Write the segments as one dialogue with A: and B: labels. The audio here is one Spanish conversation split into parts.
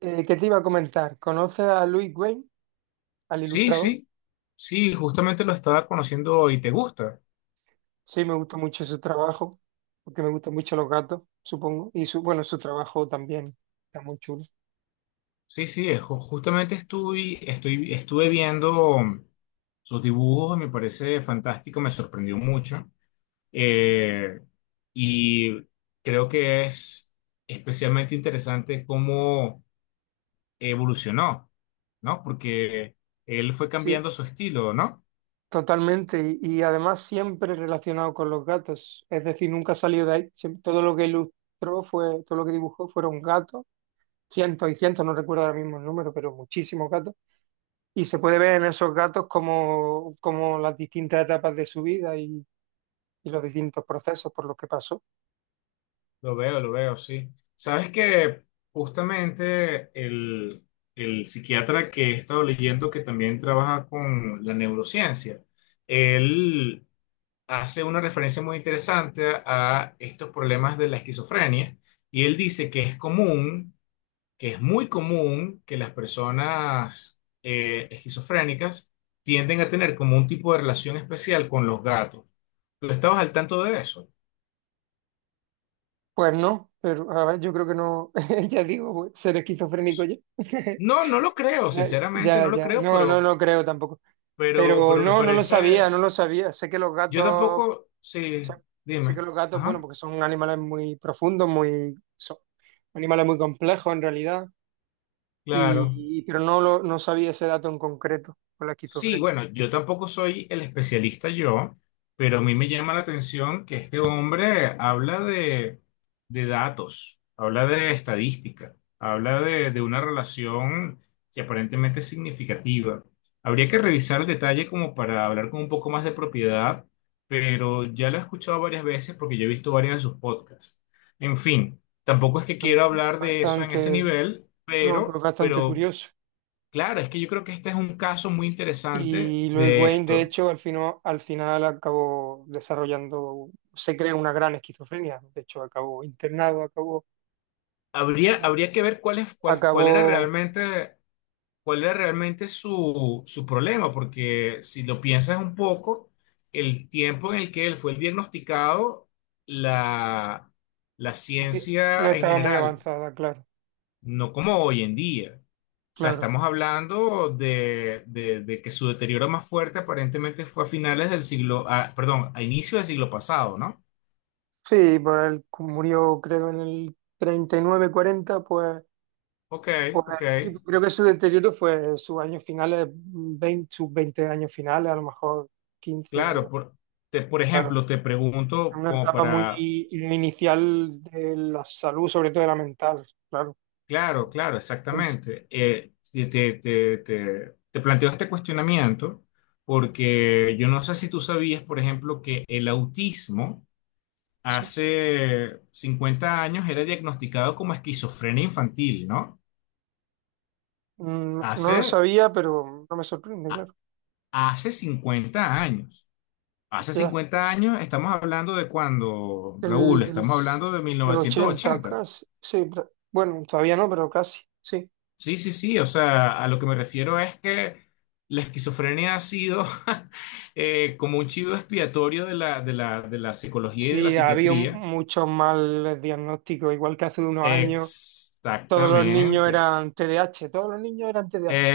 A: ¿Qué te iba a comentar? ¿Conoces a Louis Wayne, al
B: Sí,
A: ilustrador?
B: sí, sí, justamente lo estaba conociendo hoy. ¿Te gusta?
A: Sí, me gusta mucho su trabajo, porque me gustan mucho los gatos, supongo. Y su, bueno, su trabajo también está muy chulo.
B: Sí, sí, justamente estuve viendo sus dibujos, me parece fantástico, me sorprendió mucho. Eh, y creo que es especialmente interesante cómo evolucionó, ¿no? Porque él fue
A: Sí,
B: cambiando su estilo, ¿no?
A: totalmente. Y además siempre relacionado con los gatos. Es decir, nunca salió de ahí. Todo lo que ilustró fue, todo lo que dibujó fueron gatos. Cientos y cientos, no recuerdo ahora mismo el número, pero muchísimos gatos. Y se puede ver en esos gatos como las distintas etapas de su vida y los distintos procesos por los que pasó.
B: Lo veo, sí. Sabes que justamente el psiquiatra que he estado leyendo, que también trabaja con la neurociencia, él hace una referencia muy interesante a estos problemas de la esquizofrenia y él dice que es común, que es muy común que las personas esquizofrénicas tienden a tener como un tipo de relación especial con los gatos. ¿Tú estabas al tanto de eso?
A: Pues no, pero a ver, yo creo que no, ya digo, pues, ser esquizofrénico ya.
B: No, no lo creo,
A: Ya,
B: sinceramente
A: ya,
B: no lo
A: ya.
B: creo,
A: No, no,
B: pero.
A: no creo tampoco.
B: Pero,
A: Pero
B: pero me
A: no, no lo sabía,
B: parece,
A: no lo sabía. Sé que los
B: yo
A: gatos,
B: tampoco,
A: sé,
B: sí,
A: sé que
B: dime,
A: los gatos, bueno,
B: ajá,
A: porque son animales muy profundos, muy, son animales muy complejos en realidad,
B: claro.
A: pero no lo, no sabía ese dato en concreto con la
B: Sí,
A: esquizofrenia.
B: bueno, yo tampoco soy el especialista yo, pero a mí me llama la atención que este hombre habla de datos, habla de estadística, habla de una relación que aparentemente es significativa. Habría que revisar el detalle como para hablar con un poco más de propiedad, pero ya lo he escuchado varias veces porque yo he visto varios de sus podcasts. En fin, tampoco es que quiero hablar de eso en
A: Bastante,
B: ese nivel,
A: no, pero
B: pero,
A: bastante
B: pero
A: curioso.
B: Claro, es que yo creo que este es un caso muy interesante
A: Y Lois
B: de
A: Wayne, de
B: esto.
A: hecho, al final acabó desarrollando, se crea una gran esquizofrenia. De hecho, acabó internado, acabó,
B: Habría que ver cuál es,
A: acabó,
B: cuál era realmente su problema, porque si lo piensas un poco, el tiempo en el que él fue diagnosticado, la, la
A: no
B: ciencia en
A: estaba muy
B: general,
A: avanzada, claro,
B: no como hoy en día. O sea,
A: claro.
B: estamos hablando de que su deterioro más fuerte aparentemente fue a finales del siglo, ah, perdón, a inicios del siglo pasado, ¿no?
A: Sí, por él murió, creo, en el 39-40 pues,
B: Ok,
A: pues
B: ok.
A: sí, creo que su deterioro fue sus años finales, 20, sus 20 años finales, a lo mejor 15 algo
B: Claro,
A: así.
B: por
A: Claro,
B: ejemplo, te pregunto
A: una
B: como
A: etapa muy,
B: para,
A: muy inicial de la salud, sobre todo de la mental, claro.
B: claro, claro,
A: Ent-
B: exactamente. Te planteo este cuestionamiento porque yo no sé si tú sabías, por ejemplo, que el autismo
A: sí.
B: hace 50 años era diagnosticado como esquizofrenia infantil, ¿no?
A: No lo
B: Hace,
A: sabía, pero no me sorprende,
B: a-
A: claro.
B: hace 50 años. Hace
A: Ya,
B: 50 años estamos hablando de cuando, Raúl,
A: del, del,
B: estamos
A: s-
B: hablando de mil
A: del
B: novecientos
A: 80,
B: ochenta
A: casi, sí, bueno, todavía no, pero casi, sí.
B: Sí, sí, sí, o sea, a lo que me refiero es que la esquizofrenia ha sido como un chivo expiatorio de la psicología y de la
A: Sí, ha habido
B: psiquiatría.
A: muchos mal diagnósticos, igual que hace unos años, todos los niños
B: Exactamente,
A: eran TDAH, todos los niños eran TDAH,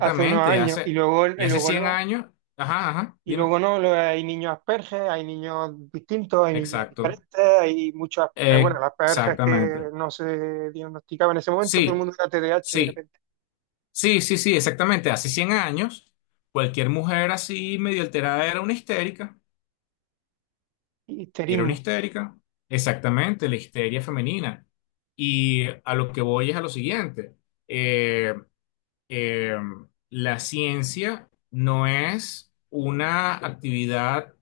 A: hace unos años,
B: y
A: y
B: hace
A: luego
B: 100
A: no.
B: años, ajá, ajá,
A: Y luego
B: dime,
A: no, hay niños asperges, hay niños distintos, hay niños
B: exacto,
A: diferentes, hay muchos, bueno, las asperges que
B: exactamente,
A: no se diagnosticaban en ese momento, todo el
B: sí,
A: mundo era TDAH de
B: sí,
A: repente.
B: sí, sí, sí, exactamente, hace 100 años, cualquier mujer así medio alterada era una histérica. Era una
A: Histerismo,
B: histérica, exactamente, la histeria femenina. Y a lo que voy es a lo siguiente. Eh, eh, la ciencia no es una actividad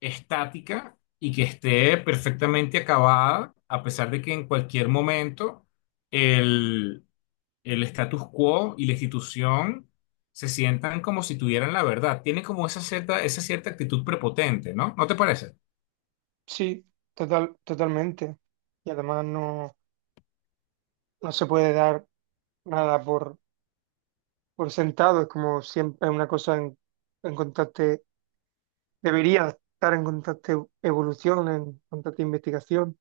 B: estática y que esté perfectamente acabada, a pesar de que en cualquier momento el, el status quo y la institución se sientan como si tuvieran la verdad. Tiene como esa cierta actitud prepotente, ¿no? ¿No te parece?
A: sí, total, totalmente. Y además no, no se puede dar nada por, por sentado, es como siempre una cosa en constante, debería estar en constante evolución, en constante investigación.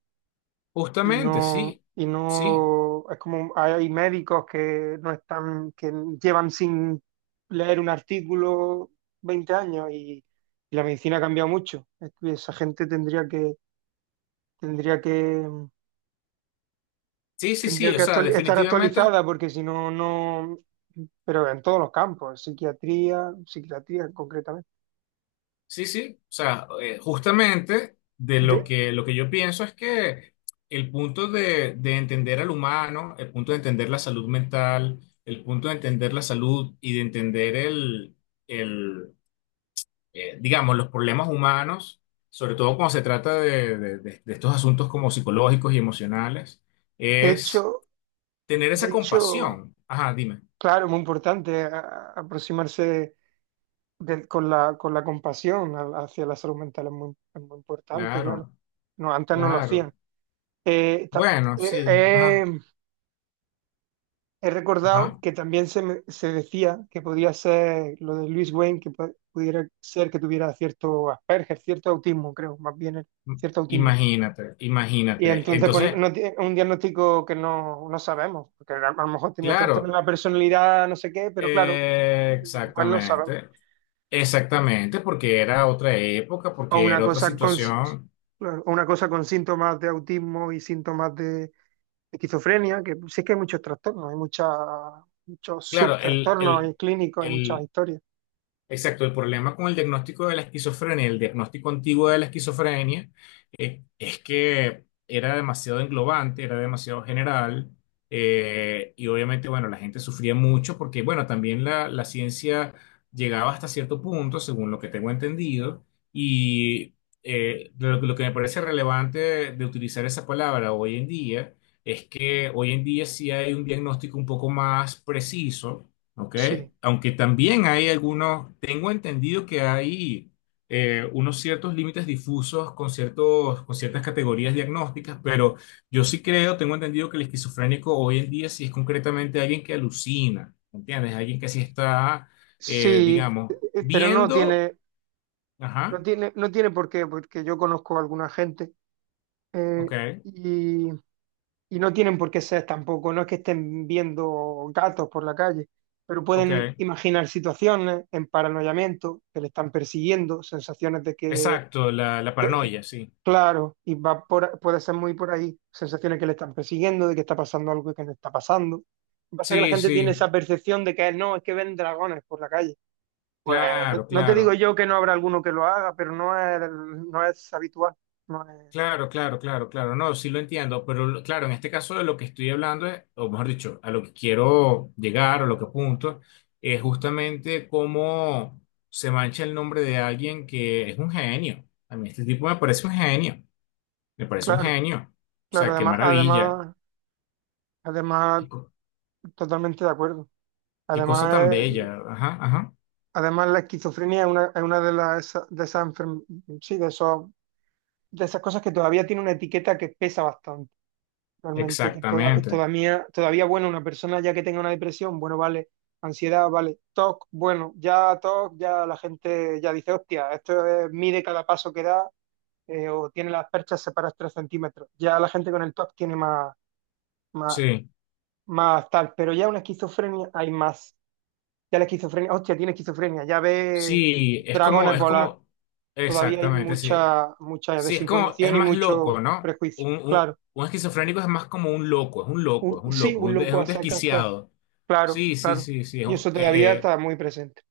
A: y
B: Justamente,
A: no,
B: sí,
A: Y
B: sí,
A: no, es como hay médicos que no están, que llevan sin leer un artículo 20 años y la medicina ha cambiado mucho. Es que esa gente tendría que, tendría que,
B: sí, sí,
A: tendría
B: sí, o
A: que
B: sea,
A: estar
B: definitivamente,
A: actualizada porque si no, no, pero en todos los campos, psiquiatría, psiquiatría concretamente.
B: sí, sí, o sea, justamente de
A: De,
B: lo que yo pienso es que el punto de entender al humano, el punto de entender la salud mental, el punto de entender la salud y de entender el, digamos, los problemas humanos, sobre todo cuando se trata de estos asuntos como psicológicos y emocionales,
A: de
B: es
A: hecho,
B: tener
A: de
B: esa
A: hecho,
B: compasión. Ajá, dime,
A: claro, muy importante aproximarse con la compasión hacia la salud mental es muy importante, claro.
B: claro,
A: No, antes no lo hacían.
B: claro.
A: Eh, ta-
B: Bueno,
A: eh,
B: sí, ajá,
A: eh, he recordado
B: ajá.
A: que también se, se decía que podía ser lo de Luis Wayne, que pudiera ser que tuviera cierto Asperger, cierto autismo, creo, más bien
B: M-
A: cierto autismo.
B: Imagínate,
A: Y
B: imagínate.
A: entonces, pues,
B: Entonces,
A: no tie- un diagnóstico que no, no sabemos, porque a lo mejor tenía trastorno de
B: claro,
A: la personalidad, no sé qué, pero claro, pues no sabemos.
B: exactamente, exactamente, porque era otra época,
A: o
B: porque
A: una
B: era otra
A: cosa con,
B: situación.
A: o una cosa con síntomas de autismo y síntomas de esquizofrenia, que sí que hay muchos trastornos, hay mucha, muchos
B: Claro,
A: subtrastornos hay clínicos, hay muchas
B: el,
A: historias.
B: exacto, el problema con el diagnóstico de la esquizofrenia, el diagnóstico antiguo de la esquizofrenia, es que era demasiado englobante, era demasiado general, y obviamente, bueno, la gente sufría mucho porque, bueno, también la ciencia llegaba hasta cierto punto, según lo que tengo entendido, y lo que me parece relevante de utilizar esa palabra hoy en día es que hoy en día sí hay un diagnóstico un poco más preciso, ¿ok?
A: Sí,
B: Aunque también hay algunos, tengo entendido que hay unos ciertos límites difusos con ciertos, con ciertas categorías diagnósticas, pero yo sí creo, tengo entendido que el esquizofrénico hoy en día sí es concretamente alguien que alucina, ¿entiendes? Alguien que sí está,
A: sí,
B: digamos,
A: eh, pero no
B: viendo,
A: tiene,
B: ajá,
A: no tiene por qué, porque yo conozco a alguna gente eh,
B: ok,
A: y, y no tienen por qué ser tampoco, no es que estén viendo gatos por la calle, pero
B: ok,
A: pueden imaginar situaciones en paranoiamiento, que le están persiguiendo, sensaciones de que
B: exacto, la paranoia, sí.
A: claro, y va por, puede ser muy por ahí, sensaciones que le están persiguiendo, de que está pasando algo que no está pasando. Lo que pasa es que la
B: Sí,
A: gente tiene
B: sí,
A: esa percepción de que no, es que ven dragones por la calle. Pues no,
B: claro,
A: no te digo
B: claro.
A: yo que no habrá alguno que lo haga, pero no es, no es habitual. No es,
B: Claro, claro, claro, claro, no, sí lo entiendo, claro, en este caso de lo que estoy hablando, o mejor dicho, a lo que quiero llegar, a lo que apunto, es justamente cómo se mancha el nombre de alguien que es un genio. A mí este tipo me parece un genio, me parece un
A: claro,
B: genio. O
A: claro,
B: sea, qué
A: además,
B: maravilla,
A: además, además,
B: qué, co-
A: totalmente de acuerdo.
B: qué cosa tan
A: Además, el-
B: bella. Ajá, ajá,
A: Además, la esquizofrenia es una de las de sí, de esas cosas que todavía tiene una etiqueta que pesa bastante. Realmente que
B: exactamente.
A: todavía, todavía, bueno, una persona ya que tenga una depresión, bueno, vale, ansiedad, vale, TOC, bueno, ya TOC, ya la gente ya dice, hostia, mide cada paso que da o tiene las perchas separadas 3 centímetros. Ya la gente con el TOC tiene más, más,
B: Sí,
A: más tal, pero ya una esquizofrenia hay más. Ya la esquizofrenia, hostia, tiene esquizofrenia, ya ve
B: sí,
A: dragones
B: es
A: volar.
B: como,
A: Todavía hay
B: exactamente, sí.
A: mucha, mucha
B: Sí, es
A: desinformación y
B: más loco,
A: mucho
B: ¿no?
A: prejuicio,
B: Un, un,
A: claro.
B: un esquizofrénico es más como un loco, es un loco, es un
A: Sí,
B: loco,
A: un
B: es
A: loco a
B: un
A: secas, claro.
B: desquiciado.
A: Claro,
B: Sí, sí,
A: claro.
B: sí, sí.
A: Y eso todavía está muy presente.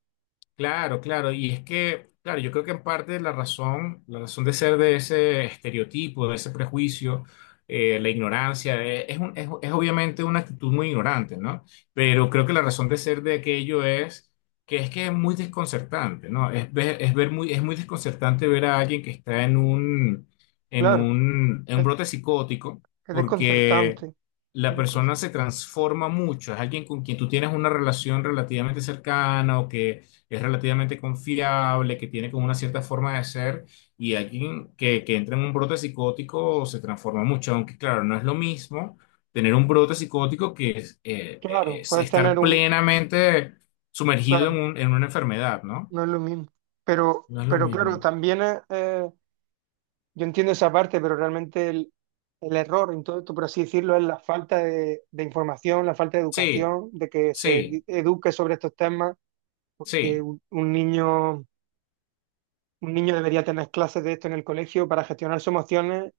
B: Claro, claro, y es que, claro, yo creo que en parte la razón de ser de ese estereotipo, de ese prejuicio, la ignorancia, es obviamente una actitud muy ignorante, ¿no? Pero creo que la razón de ser de aquello es que es muy desconcertante, ¿no? Es muy desconcertante ver a alguien que está en un,
A: Claro,
B: en un
A: es,
B: brote psicótico,
A: es
B: porque
A: desconcertante.
B: la
A: es
B: persona
A: desconcert-
B: se transforma mucho, es alguien con quien tú tienes una relación relativamente cercana o que es relativamente confiable, que tiene como una cierta forma de ser, y alguien que entra en un brote psicótico se transforma mucho, aunque claro, no es lo mismo tener un brote psicótico que
A: Claro,
B: es
A: puedes
B: estar
A: tener un...
B: plenamente sumergido
A: Claro,
B: en una enfermedad, ¿no?
A: no es lo mismo.
B: No es lo
A: Pero claro,
B: mismo.
A: también es, yo entiendo esa parte, pero realmente el error en todo esto, por así decirlo, es la falta de información, la falta de
B: Sí,
A: educación, de que
B: sí,
A: eduque sobre estos temas, porque
B: sí,
A: un niño debería tener clases de esto en el colegio para gestionar sus emociones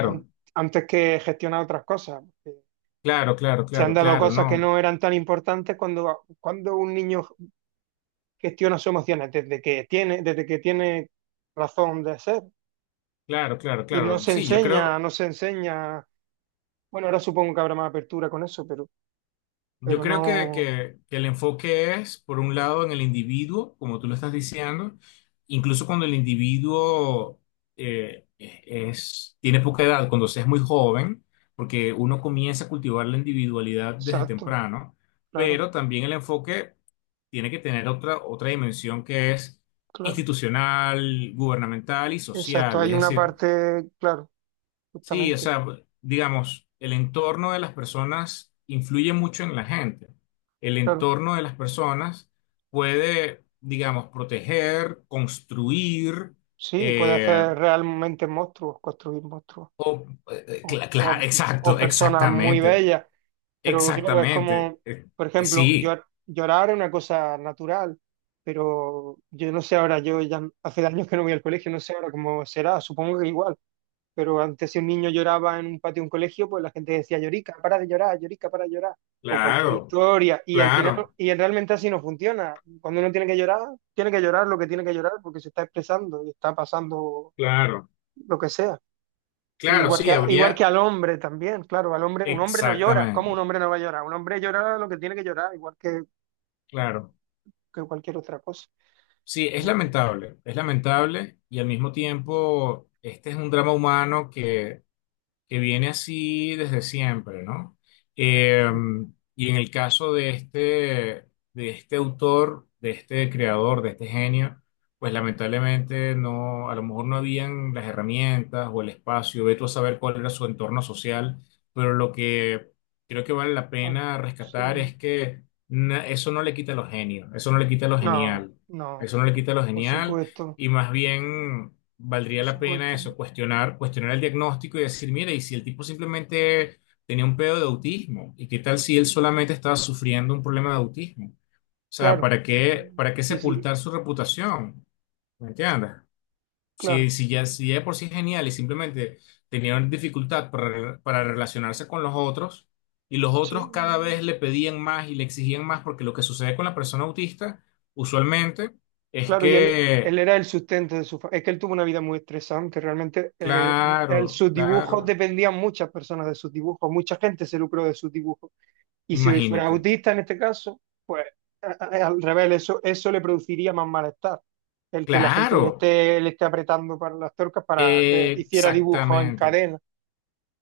A: an- antes que gestionar otras cosas.
B: claro, claro,
A: Se han
B: claro,
A: dado
B: claro,
A: cosas que
B: no,
A: no eran tan importantes cuando un niño gestiona sus emociones desde que tiene razón de ser.
B: claro, claro,
A: Y no
B: claro.
A: se
B: Sí, yo
A: enseña,
B: creo.
A: no se enseña. Bueno, ahora supongo que habrá más apertura con eso,
B: Yo
A: pero
B: creo
A: no.
B: que el enfoque es, por un lado, en el individuo, como tú lo estás diciendo, incluso cuando el individuo tiene poca edad, cuando se es muy joven, porque uno comienza a cultivar la individualidad desde
A: Exacto,
B: temprano,
A: claro,
B: pero también el enfoque tiene que tener otra dimensión que es
A: claro.
B: institucional, gubernamental y
A: Exacto,
B: social.
A: hay
B: Es
A: una
B: decir,
A: parte, claro,
B: sí, o
A: justamente,
B: sea, digamos, el entorno de las personas influye mucho en la gente. El
A: claro.
B: entorno de las personas puede, digamos, proteger, construir,
A: Sí, puede
B: eh,
A: hacer realmente monstruos, construir monstruos.
B: o,
A: O, o-
B: exacto,
A: o personas muy
B: exactamente,
A: bellas. Pero claro, es
B: exactamente.
A: como,
B: Eh,
A: por
B: eh,
A: ejemplo,
B: sí,
A: llorar es una cosa natural, pero yo no sé ahora, yo ya hace años que no voy al colegio, no sé ahora cómo será, supongo que igual, pero antes si un niño lloraba en un patio de un colegio, pues la gente decía, llorica, para de llorar, llorica, para de llorar, o cualquier
B: claro,
A: historia, y al final,
B: claro,
A: y realmente así no funciona. Cuando uno tiene que llorar lo que tiene que llorar porque se está expresando y está pasando
B: claro,
A: lo que sea. Y
B: claro,
A: igual que,
B: sí,
A: igual que
B: habría,
A: al hombre también, claro, al hombre, un hombre no llora. ¿Cómo un
B: exactamente,
A: hombre no va a llorar? Un hombre llora lo que tiene que llorar,
B: claro.
A: que cualquier otra cosa.
B: Sí,
A: Pero bueno,
B: es lamentable y al mismo tiempo este es un drama humano que viene así desde siempre, ¿no? Eh,
A: sí,
B: y en el caso de este autor, de este creador, de este genio, pues lamentablemente no, a lo mejor no habían las herramientas o el espacio, ve tú a saber cuál era su entorno social, pero lo que creo que vale la
A: bueno,
B: pena rescatar
A: sí,
B: es que eso no le quita lo genio, eso no le quita lo
A: no,
B: genial,
A: no,
B: eso no le quita lo
A: por
B: genial.
A: supuesto,
B: Y más bien valdría
A: por
B: la pena
A: supuesto,
B: eso, cuestionar, cuestionar el diagnóstico y decir, mira, y si el tipo simplemente tenía un pedo de autismo, ¿y qué tal si él solamente estaba sufriendo un problema de autismo? O sea,
A: claro.
B: para qué
A: Y sí,
B: sepultar su reputación? ¿Me entiendes?
A: claro,
B: Si ya, si ya de por sí es genial y simplemente tenía una dificultad para relacionarse con los otros, y los otros
A: sí,
B: cada vez le pedían más y le exigían más, porque lo que sucede con la persona autista, usualmente, es
A: claro, y él
B: que.
A: era el sustento de su familia. Es que él tuvo una vida muy estresante, realmente
B: Claro,
A: sus dibujos
B: claro.
A: dependían muchas personas de sus dibujos, mucha gente se lucró de sus dibujos. Y si fuera
B: Imagínate.
A: autista en este caso, pues al revés, eso le produciría más malestar. El que la gente
B: Claro,
A: le esté apretando para las tuercas para que hiciera dibujos en
B: exactamente.
A: cadena.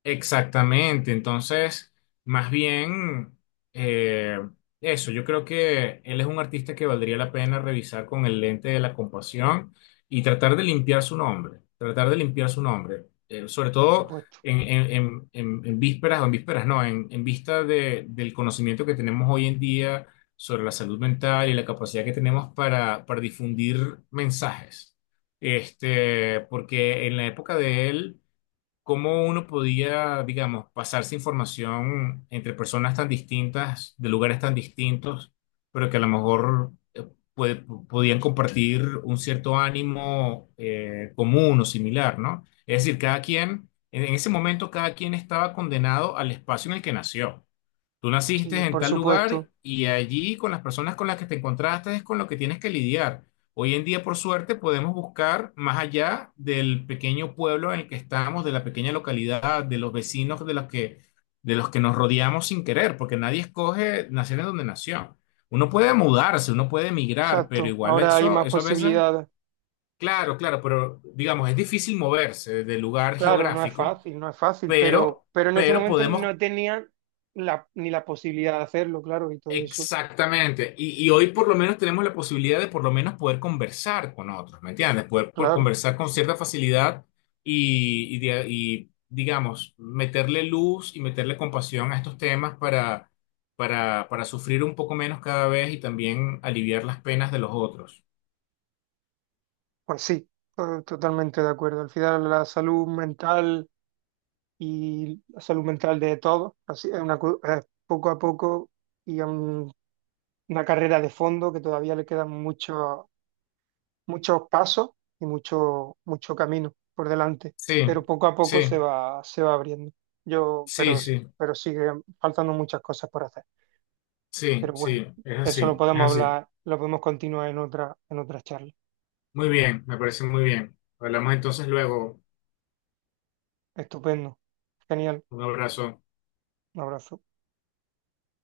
B: Exactamente, entonces, más bien, eh, eso, yo creo que él es un artista que valdría la pena revisar con el lente de la compasión y tratar de limpiar su nombre, tratar de limpiar su nombre, sobre
A: Por
B: todo
A: supuesto.
B: en vísperas, o en vísperas no, en vista del conocimiento que tenemos hoy en día sobre la salud mental y la capacidad que tenemos para difundir mensajes. Este, porque en la época de él cómo uno podía, digamos, pasarse información entre personas tan distintas, de lugares tan distintos, pero que a lo mejor podían compartir un cierto ánimo común o similar, ¿no? Es decir, cada quien, en ese momento, cada quien estaba condenado al espacio en el que nació. Tú naciste
A: Sí,
B: en
A: por
B: tal
A: supuesto.
B: lugar y allí con las personas con las que te encontraste es con lo que tienes que lidiar. Hoy en día, por suerte, podemos buscar más allá del pequeño pueblo en el que estamos, de la pequeña localidad, de los vecinos de los que nos rodeamos sin querer, porque nadie escoge nacer en donde nació. Uno puede mudarse, uno puede emigrar, pero
A: Exacto.
B: igual
A: Ahora hay más
B: eso a veces,
A: posibilidades.
B: claro, claro, pero digamos, es difícil moverse del lugar
A: Claro, no es
B: geográfico,
A: fácil, no es fácil,
B: pero
A: pero en ese
B: pero
A: momento
B: podemos.
A: no tenían la, ni la posibilidad de hacerlo, claro, y todo eso.
B: Exactamente. Y hoy por lo menos tenemos la posibilidad de por lo menos poder conversar con otros, ¿me entiendes? Poder
A: Claro,
B: conversar con cierta facilidad y, digamos, meterle luz y meterle compasión a estos temas para sufrir un poco menos cada vez y también aliviar las penas de los otros.
A: pues sí, totalmente de acuerdo. Al final la salud mental y la salud mental de todos. Así es una, es poco a poco y un- una carrera de fondo que todavía le quedan muchos muchos pasos y mucho, mucho camino por delante,
B: Sí,
A: pero poco a poco
B: sí,
A: se va abriendo. Yo,
B: sí,
A: pero,
B: sí,
A: pero sigue faltando muchas cosas por hacer.
B: sí,
A: Pero bueno,
B: sí, es
A: eso lo
B: así, es
A: podemos
B: así.
A: hablar, lo podemos continuar en otra charla.
B: Muy bien, me parece muy bien. Hablamos entonces luego.
A: Estupendo. Genial.
B: Un abrazo.
A: Un abrazo.